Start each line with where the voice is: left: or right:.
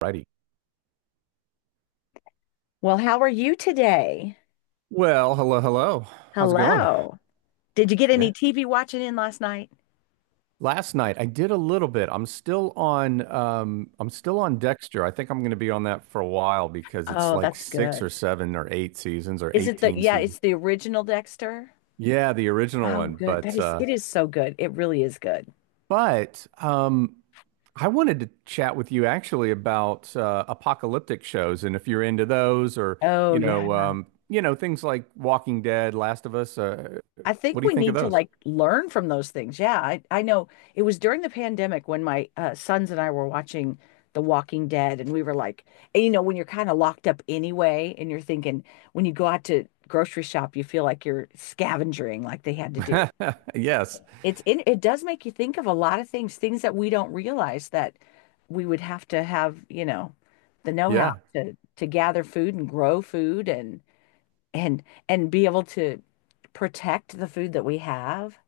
right: Righty.
left: Well, how are you today?
right: Well, hello, hello. How's it going?
left: Hello. Did you get
right: Yeah.
left: any TV watching in last night?
right: Last night I did a little bit. I'm still on Dexter. I think I'm going to be on that for a while because it's
left: Oh,
right: like
left: that's
right: 6
left: good.
right: or 7 or 8 seasons or
left: Is it
right: 18
left: yeah,
right: seasons.
left: it's the original Dexter?
right: Yeah, the original
left: Oh,
right: one,
left: good.
right: but uh
left: It is so good. It really is good.
right: but um I wanted to chat with you actually about apocalyptic shows and if you're into those, or,
left: Oh, yeah.
right: you know, things like Walking Dead, Last of Us,
left: I
right: what
left: think
right: do you
left: we
right: think of
left: need to
right: those?
left: like learn from those things. Yeah, I know it was during the pandemic when my sons and I were watching The Walking Dead, and we were like, you know, when you're kind of locked up anyway, and you're thinking, when you go out to grocery shop, you feel like you're scavenging like they had to do.
right: Yes.
left: It does make you think of a lot of things, that we don't realize that we would have to have, you know, the know-how
right: Yeah.
left: to gather food and grow food and and be able to protect the food that we have.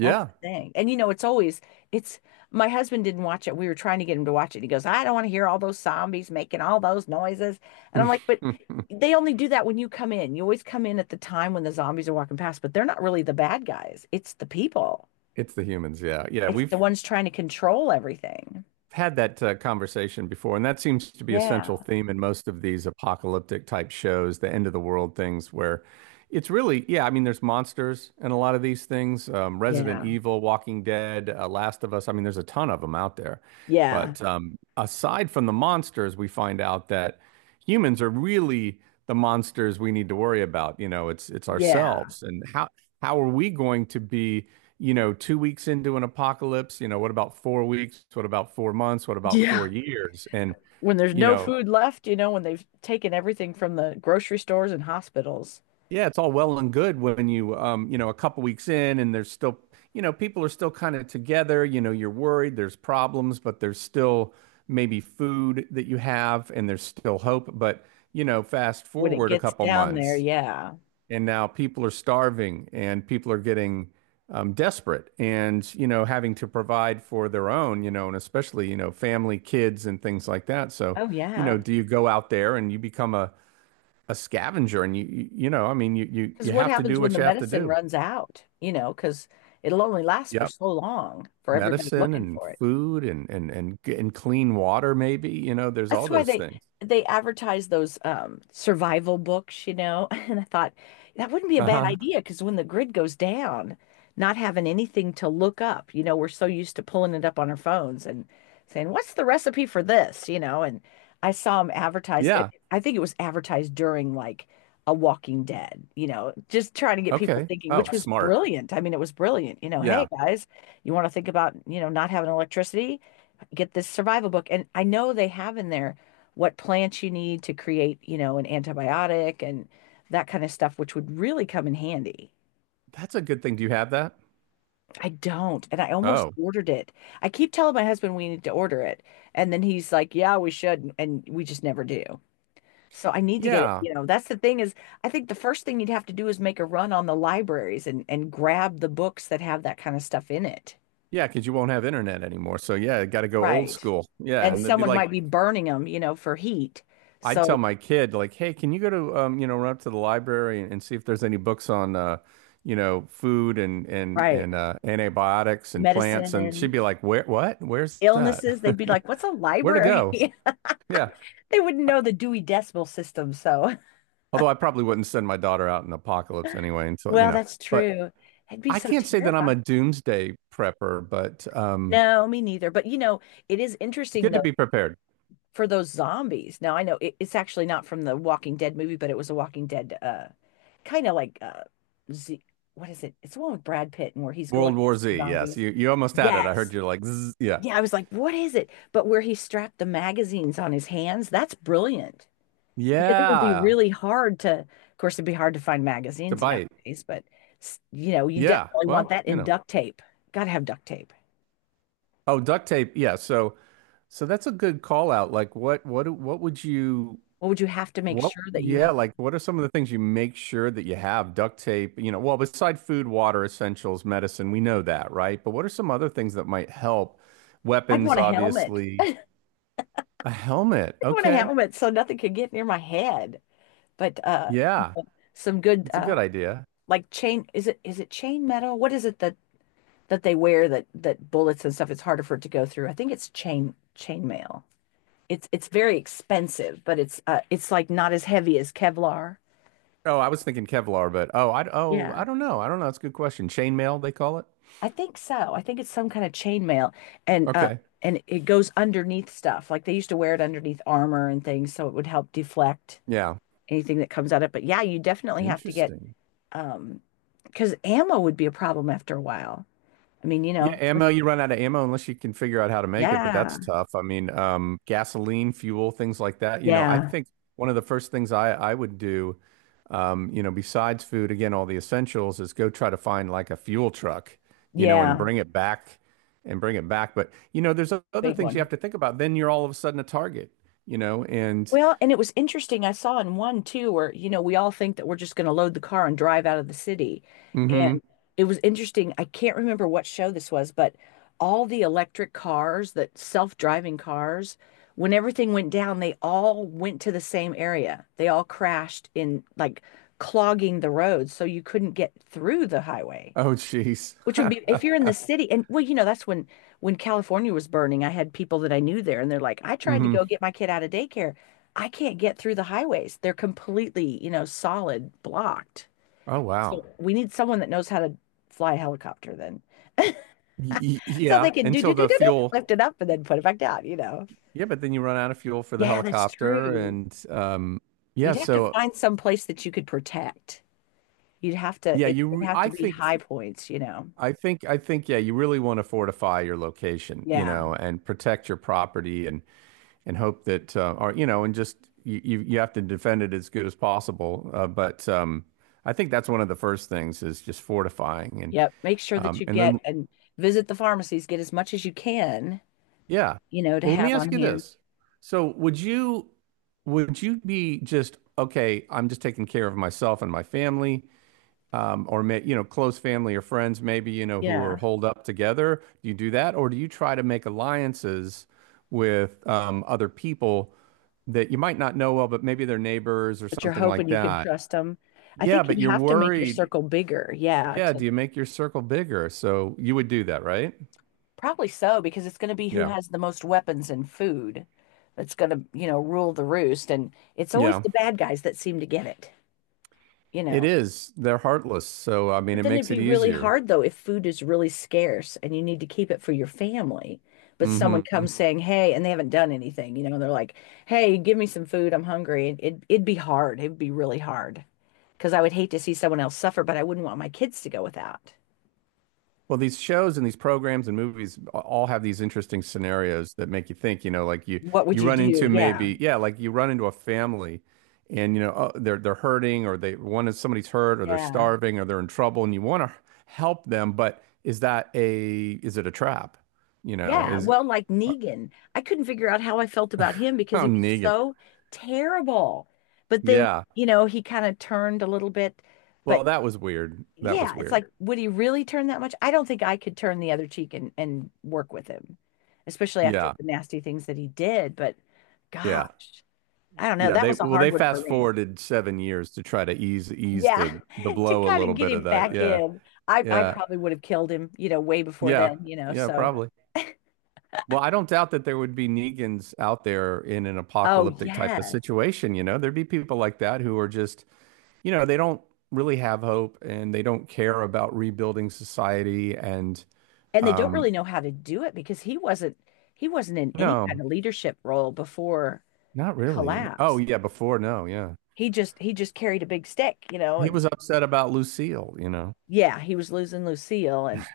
left: That's the thing. And you know, it's always it's my husband didn't watch it. We were trying to get him to watch it. He goes, "I don't want to hear all those zombies making all those noises." And I'm like, "But they only do that when you come in. You always come in at the time when the zombies are walking past, but they're not really the bad guys. It's the people."
right: It's the humans. Yeah. Yeah.
left: It's the
right: We've
left: ones trying to control everything.
right: had that conversation before, and that seems to be a central
left: Yeah.
right: theme in most of these apocalyptic type shows, the end of the world things, where it's really, yeah, I mean, there's monsters and a lot of these things, Resident
left: Yeah.
right: Evil, Walking Dead, Last of Us. I mean, there's a ton of them out there.
left: Yeah.
right: But aside from the monsters, we find out that humans are really the monsters we need to worry about. You know, it's
left: Yeah.
right: ourselves, and how are we going to be? You know, 2 weeks into an apocalypse, you know, what about 4 weeks? What about 4 months? What about four
left: Yeah.
right: years? And,
left: When there's
right: you
left: no
right: know,
left: food left, you know, when they've taken everything from the grocery stores and hospitals,
right: yeah, it's all well and good when you, you know, a couple weeks in and there's still, you know, people are still kind of together, you know, you're worried, there's problems, but there's still maybe food that you have and there's still hope. But, you know, fast
left: when it
right: forward a
left: gets
right: couple
left: down there,
right: months,
left: yeah.
right: and now people are starving and people are getting desperate, and, you know, having to provide for their own, you know, and especially, you know, family, kids, and things like that. So,
left: Oh,
right: you know,
left: yeah.
right: do you go out there and you become a scavenger? And you know, I mean, you you
left: Because
right: you
left: what
right: have to
left: happens
right: do
left: when
right: what
left: the
right: you have to
left: medicine
right: do.
left: runs out, you know, because it'll only last for
right: Yep.
left: so long for everybody
right: Medicine
left: looking
right: and
left: for it.
right: food and clean water, maybe, you know, there's all
left: That's why
right: those
left: they
right: things.
left: they advertise those survival books, you know. And I thought that wouldn't be a bad
right: Uh-huh.
left: idea because when the grid goes down, not having anything to look up, you know, we're so used to pulling it up on our phones and saying, "What's the recipe for this?" you know, and I saw them advertised.
right: Yeah.
left: I think it was advertised during like a Walking Dead, you know, just trying to get people
right: Okay.
left: thinking,
right: Oh,
left: which was
right: smart.
left: brilliant. I mean, it was brilliant. You know, hey
right: Yeah.
left: guys, you want to think about, you know, not having electricity? Get this survival book. And I know they have in there what plants you need to create, you know, an antibiotic and that kind of stuff, which would really come in handy.
right: That's a good thing. Do you have that?
left: I don't. And I almost
right: Oh.
left: ordered it. I keep telling my husband we need to order it. And then he's like, yeah, we should. And we just never do. So I need to get it.
right: yeah
left: You know, that's the thing is, I think the first thing you'd have to do is make a run on the libraries and grab the books that have that kind of stuff in it.
right: Yeah, because you won't have internet anymore. So yeah, got to go old
left: Right.
right: school. Yeah,
left: And
right: and it'd be
left: someone might
right: like
left: be burning them, you know, for heat.
right: I'd
left: So,
right: tell my kid like, "Hey, can you go to you know, run up to the library and see if there's any books on you know, food and and
left: right.
right: and uh, antibiotics and plants?" And she'd
left: Medicine,
right: be like, "Where? What? Where's that?
left: illnesses, they'd be like, what's a
right: Where to
left: library?
right: go?" Yeah.
left: They wouldn't
right: Uh,
left: know the Dewey Decimal System. So,
right: although I probably wouldn't send my daughter out in the apocalypse anyway until, you
left: well,
right: know.
left: that's
right: But
left: true. I'd be
right: I
left: so
right: can't say that I'm
left: terrified.
right: a doomsday prepper, but
left: No, me neither. But you know, it is interesting
right: good to
left: though
right: be prepared.
left: for those zombies. Now, I know it's actually not from the Walking Dead movie, but it was a Walking Dead kind of like Z, what is it? It's the one with Brad Pitt and where he's going
right: World War
left: against the
right: Z, yes.
left: zombies.
right: You almost had it. I heard
left: Yes.
right: you like, Zzz, yeah.
left: Yeah, I was like, what is it? But where he strapped the magazines on his hands, that's brilliant. Because it would be
right: Yeah,
left: really hard to, of course, it'd be hard to find
right: to
left: magazines
right: bite.
left: nowadays, but you know, you
right: Yeah.
left: definitely
right: Well,
left: want that
right: you
left: in
right: know.
left: duct tape. Got to have duct tape.
right: Oh, duct tape. Yeah. So, so that's a good call out. Like, what would you,
left: What would you have to make
right: what,
left: sure that you
right: yeah,
left: had?
right: like, what are some of the things you make sure that you have? Duct tape, you know, well, beside food, water, essentials, medicine, we know that, right? But what are some other things that might help?
left: I'd
right: Weapons,
left: want a helmet.
right: obviously. A helmet.
left: I'd want a
right: Okay.
left: helmet so nothing could get near my head. But
right: Yeah.
left: some good
right: It's a good idea.
left: like chain, is it chain metal? What is it that they wear that bullets and stuff it's harder for it to go through? I think it's chain mail. It's very expensive, but it's like not as heavy as Kevlar.
right: Oh, I was thinking Kevlar, but oh,
left: Yeah.
right: I don't know. I don't know. That's a good question. Chainmail, they call it.
left: I think so. I think it's some kind of chainmail, and uh,
right: Okay.
left: and it goes underneath stuff. Like they used to wear it underneath armor and things, so it would help deflect
right: Yeah.
left: anything that comes at it. But yeah, you definitely have to get
right: Interesting.
left: um, because ammo would be a problem after a while. I mean, you
right: Yeah,
left: know,
right: ammo, you run out of ammo unless you can figure out how to make it, but that's
left: Yeah,
right: tough. I mean, gasoline, fuel, things like that. You know, I
left: yeah,
right: think one of the first things I would do, you know, besides food, again, all the essentials, is go try to find like a fuel truck, you know, and
left: yeah,
right: bring it back and bring it back. But, you know, there's other
left: big
right: things you have
left: one.
right: to think about. Then you're all of a sudden a target, you know, and
left: Well, and it was interesting. I saw in one too, where, you know, we all think that we're just going to load the car and drive out of the city.
right: mm-hmm.
left: And it was interesting. I can't remember what show this was, but all the electric cars, that self-driving cars, when everything went down, they all went to the same area. They all crashed in like clogging the roads, so you couldn't get through the highway.
right: Oh, jeez.
left: Which would be if you're in the city, and well, you know, that's when California was burning, I had people that I knew there, and they're like, I tried to go
right: Mm-hmm.
left: get my kid out of daycare. I can't get through the highways. They're completely, you know, solid blocked.
right: Oh, wow.
left: We need someone that knows how to fly a helicopter then. So they
right: Yeah,
left: can do do
right: until
left: do
right: the
left: do do
right: fuel.
left: lift it up and then put it back down, you know.
right: Yeah, but then you run out of fuel for the
left: Yeah, that's
right: helicopter,
left: true.
right: and yeah,
left: You'd have to
right: so
left: find some place that you could protect. You'd have to
right: yeah,
left: it'd have to
right: I
left: be
right: think,
left: high points, you know.
right: I think, I think, yeah, you really want to fortify your location, you
left: Yeah.
right: know, and protect your property, and hope that, or, you know, and just you have to defend it as good as possible. But I think that's one of the first things is just fortifying,
left: Yep. Make sure that you
right: and
left: get
right: then
left: and visit the pharmacies, get as much as you can,
right: yeah.
left: you know, to
right: Well, let me
left: have
right: ask
left: on
right: you
left: hand.
right: this. So, would you be just okay? I'm just taking care of myself and my family, or may, you know, close family or friends, maybe, you know, who are
left: Yeah.
right: holed up together? Do you do that? Or do you try to make alliances with other people that you might not know well, but maybe they're neighbors or
left: But you're
right: something
left: hoping
right: like
left: you can
right: that?
left: trust them. I
right: Yeah,
left: think
right: but
left: you'd
right: you're
left: have to make your
right: worried.
left: circle bigger. Yeah.
right: Yeah,
left: To,
right: do you make your circle bigger? So you would do that, right?
left: probably so, because it's going to be who
right: Yeah.
left: has the most weapons and food that's going to, you know, rule the roost. And it's always
right: Yeah.
left: the bad guys that seem to get it, you
right: It
left: know.
right: is. They're heartless. So, I mean,
left: But
right: it
left: then it'd
right: makes it
left: be really
right: easier.
left: hard though if food is really scarce and you need to keep it for your family. But someone
right: Hmm.
left: comes saying, "Hey," and they haven't done anything, you know, they're like, "Hey, give me some food. I'm hungry." And it it'd be hard. It'd be really hard because I would hate to see someone else suffer, but I wouldn't want my kids to go without.
right: Well, these shows and these programs and movies all have these interesting scenarios that make you think, you know, like you
left: What would
right: you
left: you
right: run
left: do?
right: into
left: Yeah.
right: maybe, yeah, like you run into a family and you know, oh, they're hurting, or they one is somebody's hurt, or they're
left: Yeah.
right: starving or they're in trouble and you want to help them, but is that a is it a trap? You know,
left: Yeah.
right: is
left: Well, like Negan, I couldn't figure out how I felt about him because
right: oh,
left: he was
right: Negan.
left: so terrible. But then,
right: Yeah.
left: you know, he kind of turned a little bit, but
right: Well, that was weird. That was
left: yeah, it's
right: weird.
left: like, would he really turn that much? I don't think I could turn the other cheek and work with him, especially after
right: Yeah.
left: the nasty things that he did. But
right: Yeah.
left: gosh, I don't know.
right: Yeah,
left: That
right: they
left: was a
right: well
left: hard
right: they
left: one for
right: fast
left: me.
right: forwarded 7 years to try to ease
left: Yeah,
right: the
left: to
right: blow a
left: kind of
right: little
left: get
right: bit of
left: him
right: that.
left: back
right: Yeah.
left: in. I
right: Yeah.
left: probably would have killed him, you know, way before
right: Yeah,
left: then, you know.
right: yeah,
left: So,
right: probably. Well, I don't doubt that there would be Negans out there in an
left: oh
right: apocalyptic type of
left: yes.
right: situation, you know. There'd be people like that who are just, you know, they don't really have hope and they don't care about rebuilding society and
left: And they don't
right: um
left: really know how to do it because he wasn't in any kind
right: no,
left: of leadership role before
right: not
left: the
right: really. Oh,
left: collapse.
right: yeah, before, no, yeah.
left: He just carried a big stick, you know,
right: He
left: and
right: was upset about Lucille, you know.
left: yeah, he was losing Lucille and.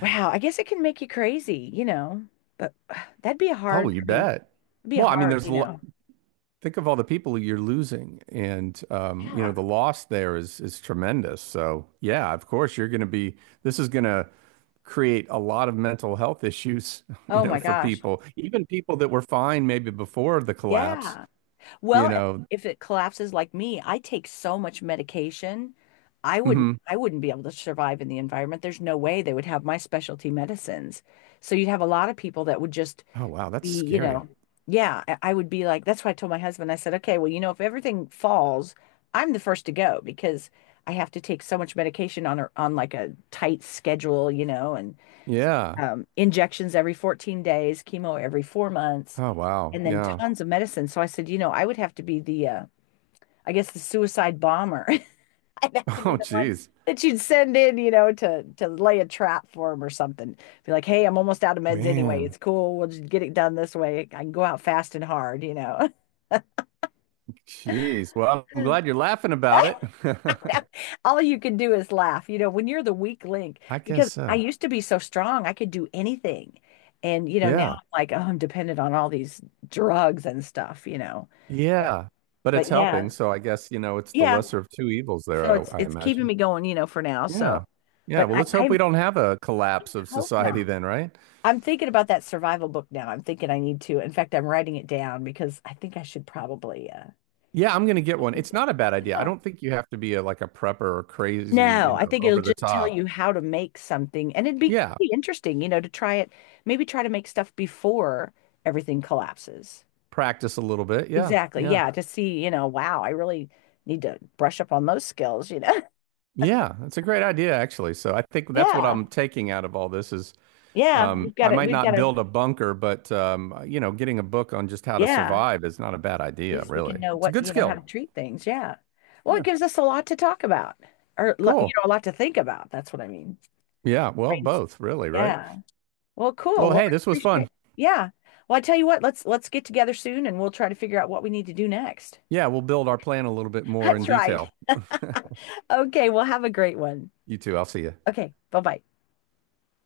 left: Wow, I guess it can make you crazy, you know, but that'd be a
right: Oh,
left: hard,
right: you
left: I mean,
right: bet.
left: it'd be a
right: Well, I mean,
left: hard,
right: there's
left: you
right: a lot.
left: know.
right: Think of all the people you're losing, and you know, the
left: Yeah.
right: loss there is tremendous. So yeah, of course you're going to be, this is going to create a lot of mental health issues. You
left: Oh
right: know,
left: my
right: for
left: gosh.
right: people, even people that were fine maybe before the collapse,
left: Yeah.
right: you
left: Well,
right: know.
left: if it collapses like me, I take so much medication. I wouldn't
right: Mhm.
left: I wouldn't be able to survive in the environment. There's no way they would have my specialty medicines. So you'd have a lot of people that would just
right: Oh, wow, that's
left: be, you
right: scary.
left: know, yeah, I would be like, that's why I told my husband, I said, okay, well, you know, if everything falls, I'm the first to go because I have to take so much medication on a, on like a tight schedule, you know, and
right: Yeah.
left: injections every 14 days, chemo every 4 months,
right: Oh, wow.
left: and then
right: Yeah.
left: tons of medicine. So I said, you know, I would have to be the, I guess the suicide bomber. I'd have to be
right: Oh,
left: the one
right: geez.
left: that you'd send in, you know, to lay a trap for him or something. Be like, hey, I'm almost out of meds anyway.
right: Man.
left: It's cool. We'll just get it done this way. I can go out fast and hard, you know.
right: Jeez, well, I'm glad you're laughing about it.
left: All you can do is laugh, you know, when you're the weak link,
right: I guess
left: because I
right: so.
left: used to be so strong, I could do anything. And, you know, now
right: Yeah.
left: I'm like, oh, I'm dependent on all these drugs and stuff, you know.
right: Yeah, but it's
left: But yeah,
right: helping. So I guess, you know, it's the
left: yeah.
right: lesser of two evils
left: So
right: there, I,
left: it's
right: I
left: it's keeping
right: imagine.
left: me going, you know, for now. So,
right: Yeah. Yeah.
left: but
right: Well,
left: I,
right: let's
left: I
right: hope we don't have a collapse of
left: hope
right: society
left: not.
right: then, right?
left: I'm thinking about that survival book now. I'm thinking I need to. In fact, I'm writing it down because I think I should probably
right: Yeah, I'm going to get one.
left: read
right: It's
left: it.
right: not a bad idea. I
left: Yeah.
right: don't think you have to be a, like a prepper or crazy,
left: No,
right: you
left: I
right: know,
left: think it'll
right: over the
left: just tell
right: top.
left: you how to make something and it'd be
right: Yeah.
left: pretty interesting, you know, to try it, maybe try to make stuff before everything collapses.
right: Practice a little bit. Yeah.
left: Exactly.
right: Yeah.
left: Yeah, to see, you know, wow, I really need to brush up on those skills, you know.
right: Yeah. That's a great idea, actually. So I think that's what
left: Yeah.
right: I'm taking out of all this is
left: Yeah, we've
right: I
left: got it.
right: might
left: We've got
right: not
left: to,
right: build a bunker, but, you know, getting a book on just how to
left: yeah,
right: survive is not a bad idea,
left: least we
right: really.
left: can know
right: It's a
left: what,
right: good
left: you know, how
right: skill.
left: to treat things. Yeah. Well, it
right: Yeah.
left: gives us a lot to talk about or,
right: Cool.
left: you know, a lot to think about. That's what I mean.
right: Yeah, well,
left: Brains-
right: both, really, right?
left: Yeah. Well, cool.
right: Well,
left: Well,
right: hey,
left: I
right: this was fun.
left: appreciate. Yeah. Well, I tell you what, let's get together soon and we'll try to figure out what we need to do next.
right: Yeah, we'll build our plan a little bit more in
left: That's right.
right: detail.
left: Okay, well, have a great one.
right: You too. I'll see you.
left: Okay, bye-bye.